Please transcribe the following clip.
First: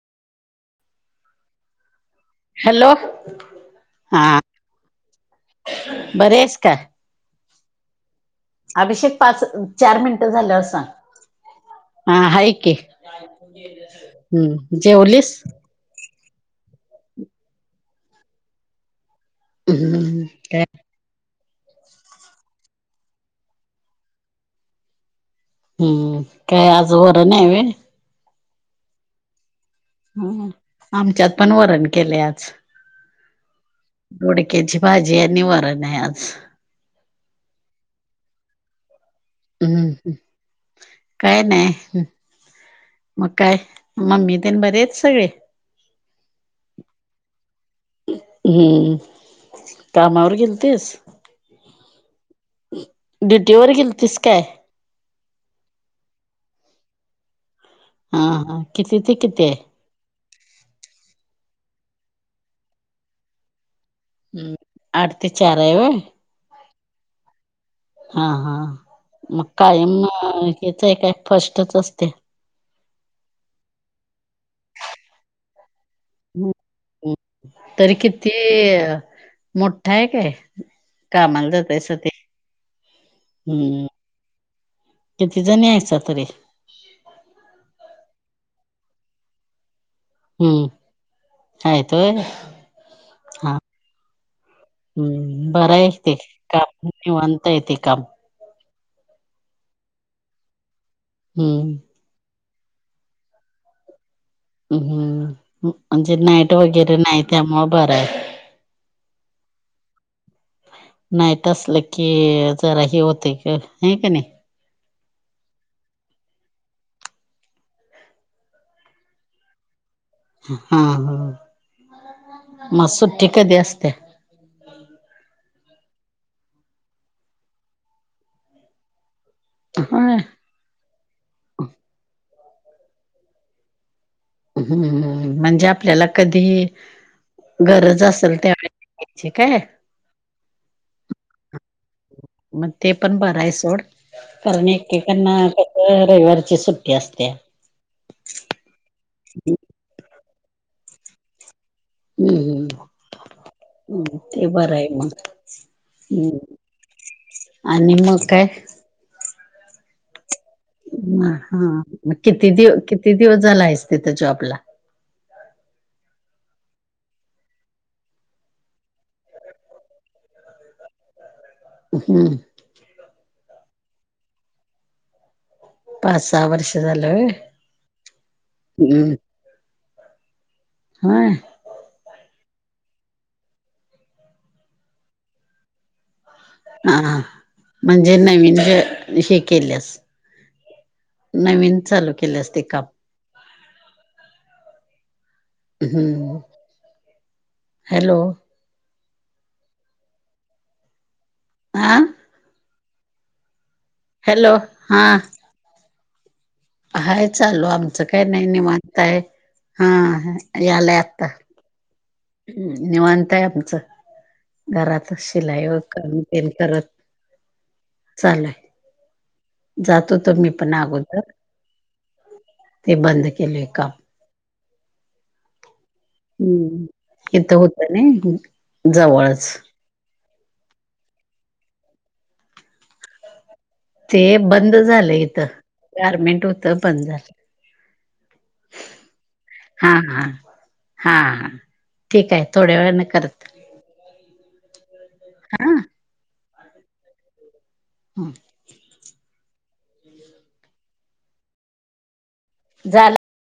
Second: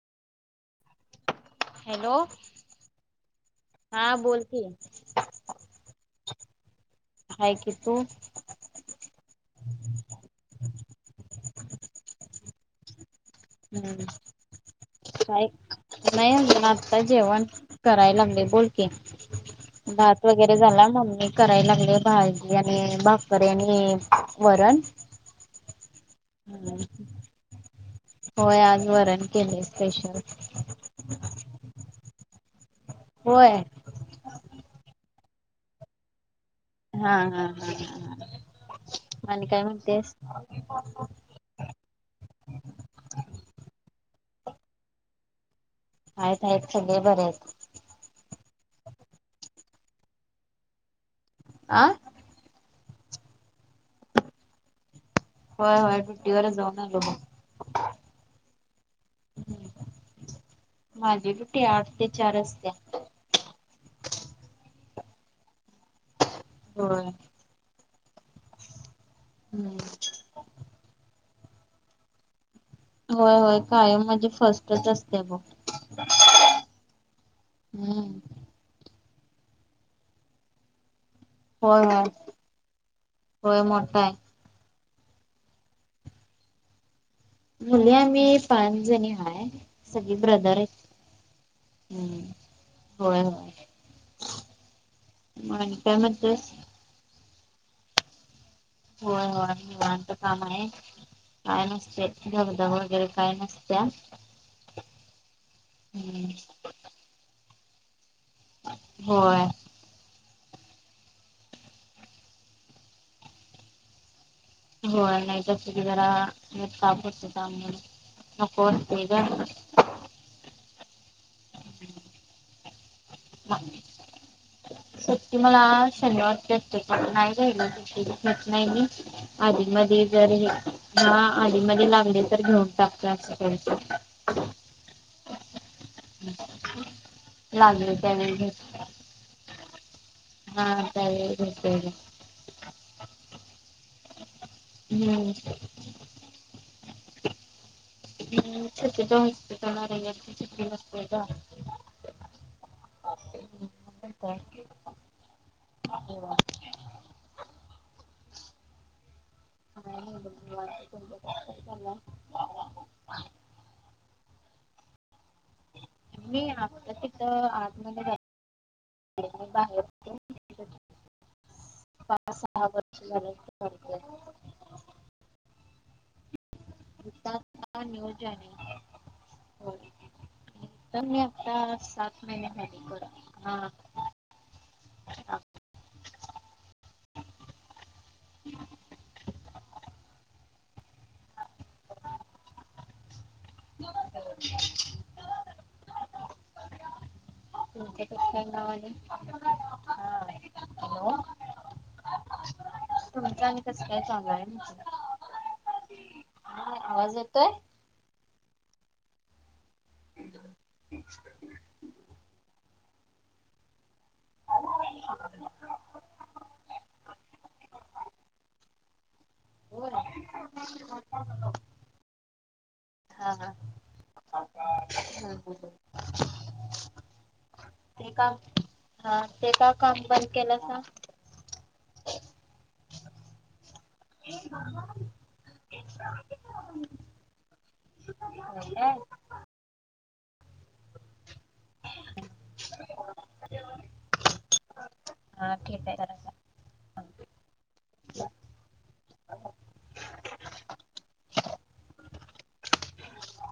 Hello hello हा बोल की बरं आहेस का हाय क तू अभिषेक पाच चार मिनटं झाल्या अस सां हा आहेाक आहे हम्म जे ओलीस नाहीण आता जेवण करायला लागले बोल हम्म भात वगैरे काय झाला मममी करायला लागले भाजी आणि बापर आणि वरण हम्म काय आज बर नाही व होय आजवरर आणि केले स्पेशल ह आमच्यात पण वरण केले आज होय ोडक्याची भाजी आणि निवारण आहे आज हा हा हा ह माण काय हम्म म्हणतेस काय नाही मग काय मम्मी ते बरेच सगळे आयतय चल बरयत हम्म कामावर गेल तेस आं ड्युटी वर गेल तस काय हो हो ट तीवार जाऊ ना ल हा हा किती ते किती आहे? माझी रुटी आठ ते चार असते हम्म अडतीचारयव हो हा हा मग कायम याच आहे काय फस्टच असते होय होय कायम म्हणजे फर्स्टच असते बघ तरी हम्म किती मोठा आहे काय कामाला होय जातस होय ते होय हम्म मोठा आहे किती जणी यायचा तरी बली आम् पाच जणी आहेय हम्म आतोय हम्म होय होय हा हम्म मग बरं आणि आहे काय ते म्हणतेस काम निवता येते काम होय होय मी वाहांत काम आहे काय हम्म नसत दगदा वगैरे काय नसत्या म्म म्हणजे हम्म नाईट वगैरे नाही त्यामु बरं आहे होय नाहीट असलं की जरा हे होते हे का नाही हो नाही जग जरा कापतात आमते हा हा म सुट्टी कधी असते सक्ती मला शनिवार भेटते क नाही रालच नाही मी आधीमध्ये होय जर ह आधीमध्ये लागले तर घेऊन टाकत असं प हम्म म्हणजे आपल्याला कधी लागले गरज त्यावेळी असेल भेट त्यावेयची काय हा री बत आहे मग ते पण बर आहे सोड कारण हम्म एकेकांना रविवारची सुट्टी तस्ते द जाणार त दिवसत जा हम्म हम्् ते बरं आहे मग हम् आणि मग काय हा हा मग मा किती दिव किती दिवस झाला आहे तिथ जॉबला मी आता तथ आम बाहेर पाच हम्म सहा वर्ष [inaudible] पाच सहा वर्ष झालं इथं हम्म हो बम होय आता सात महिने ह कड हा हा हा म्हणजे नवीन ज हे केलेस नवीन चालू केले असते काम नमस्कार नमस्कार हम्म हॅलो त कवा ह हॅलो हा तुमचं आणि कस काय चांगलं आहे हॅलो ना हा. हाय चालू आमचं काय नाही नि म्हनताय हा यालाय आता निवांत आहे आमचं घरातच शिलाई व पन करत चालय जातो तर मी पण अगोदर ते बंद केलय काप ह ह हम्म इथं होत ते ना काम हा जवळच ते का काम बंद केलं असं ते बंद झालं इथं गारमेंट होतं बंद झालं हो काय हा हा हा ठीक आहे थोड्या वेळ न करत हा कटय हम झालं